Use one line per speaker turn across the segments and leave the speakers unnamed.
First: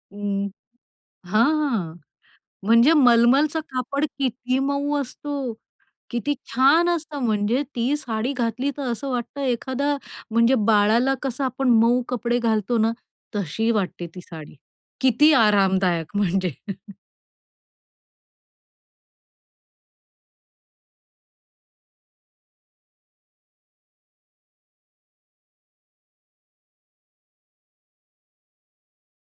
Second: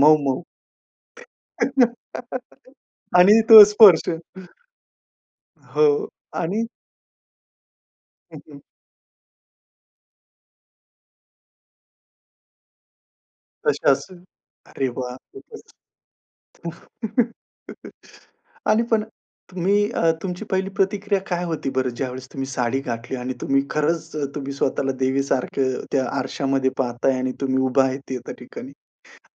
मऊ मऊ.
हं. हां. म्हणजे
आणि
मलमलचं
तो स्पर्श.
कापड किती मऊ असतं,
हो.
किती
आणि,
छान असतं. म्हणजे ती साडी
हं, हं.
घातली तर असं वाटतं, एखादं म्हणजे बाळाला कसं आपण मऊ कपडे घालतो ना, तशी वाटते
कशाचं?
ती साडी.
अरे वाह!
किती
खूपच.
आरामदायक म्हणजे.
आणि पण तुम्ही अ, तुमची पहिली प्रतिक्रिया काय होती बरं, ज्यावेळेस तुम्ही साडी घातली आणि तुम्ही खरंच तुम्ही स्वतःला देवीसारखं त्या आरशामध्ये पाहताय आणि तुम्ही उभा आहे त्या ठिकाणी?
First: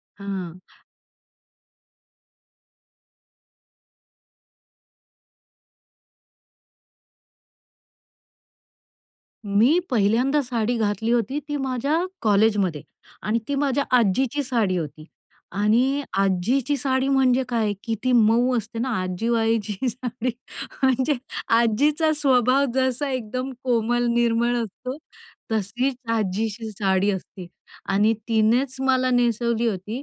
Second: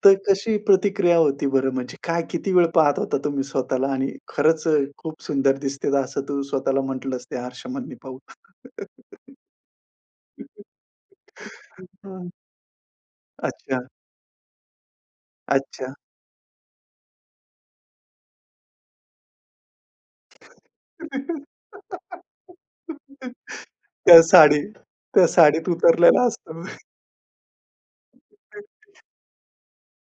तर कशी
हं.
प्रतिक्रिया होती बरं? म्हणजे काय, किती वेळ पाहत होता तुम्ही स्वतःला आणि खरंच खूप सुंदर दिसते असं तू स्वतःला म्हटलंय त्या आरशामध्ये पाहून?
मी पहिल्यांदा साडी घातली होती ती माझ्या कॉलेजमध्ये आणि ती माझ्या
अच्छा.
आजीची साडी होती.
अच्छा.
आणि आजीची साडी म्हणजे काय किती मऊ असते ना. आजीबाईची साडी म्हणजे आजीचा स्वभाव जसा एकदम कोमल,
त्या
निर्मळ
साडी
असतो,
त्या साडीत
तशीच
उतरलेला असतो.
आजीची साडी असते. आणि तिनेच
[unintelligible]
मला नेसवली होती.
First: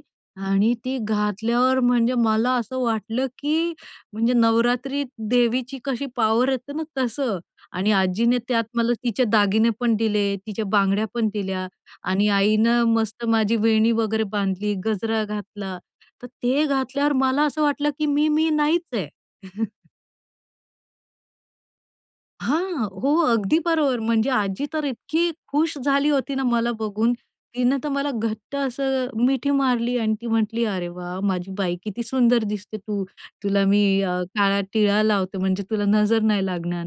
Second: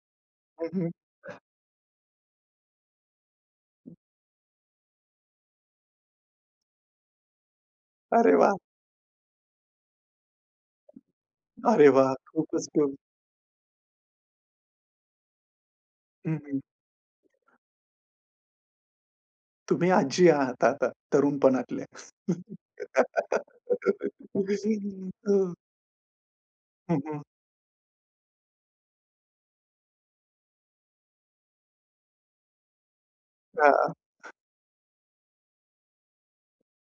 हं,
आणि ती
हं
घातल्यावर म्हणजे मला असं वाटलं की म्हणजे नवरात्री देवीची कशी पॉवर येते ना, तसं आणि
अरे
आजीने
वाह!
त्यात मला तिचे दागिने पण दिले, तिच्या बांगड्या पण दिल्या.
अरे वाह!
आणि
खूपच
आईनं
गोड.
मस्त माझी वेणी वगैरे बांधली, गजरा घातला. तर
हं, हं.
ते घातल्यावर मला असं वाटलं की मी मी नाहीच आहे.
तुम्ही आजी आहात आता तरुणपणातल्या.
हां. हो, अगदी बरोबर. म्हणजे
उगीच
आजी तर इतकी
[unintelligible]
खूश झाली होती ना मला
हं,
बघून.
हं.
तिनं तर मला घट्ट असं मिठी मारली आणि ती म्हटली, "अरे वाह! माझी बाई, किती सुंदर दिसते तू. तुला मी
हां.
काळा टिळा लावते, म्हणजे तुला नजर नाही लागणार."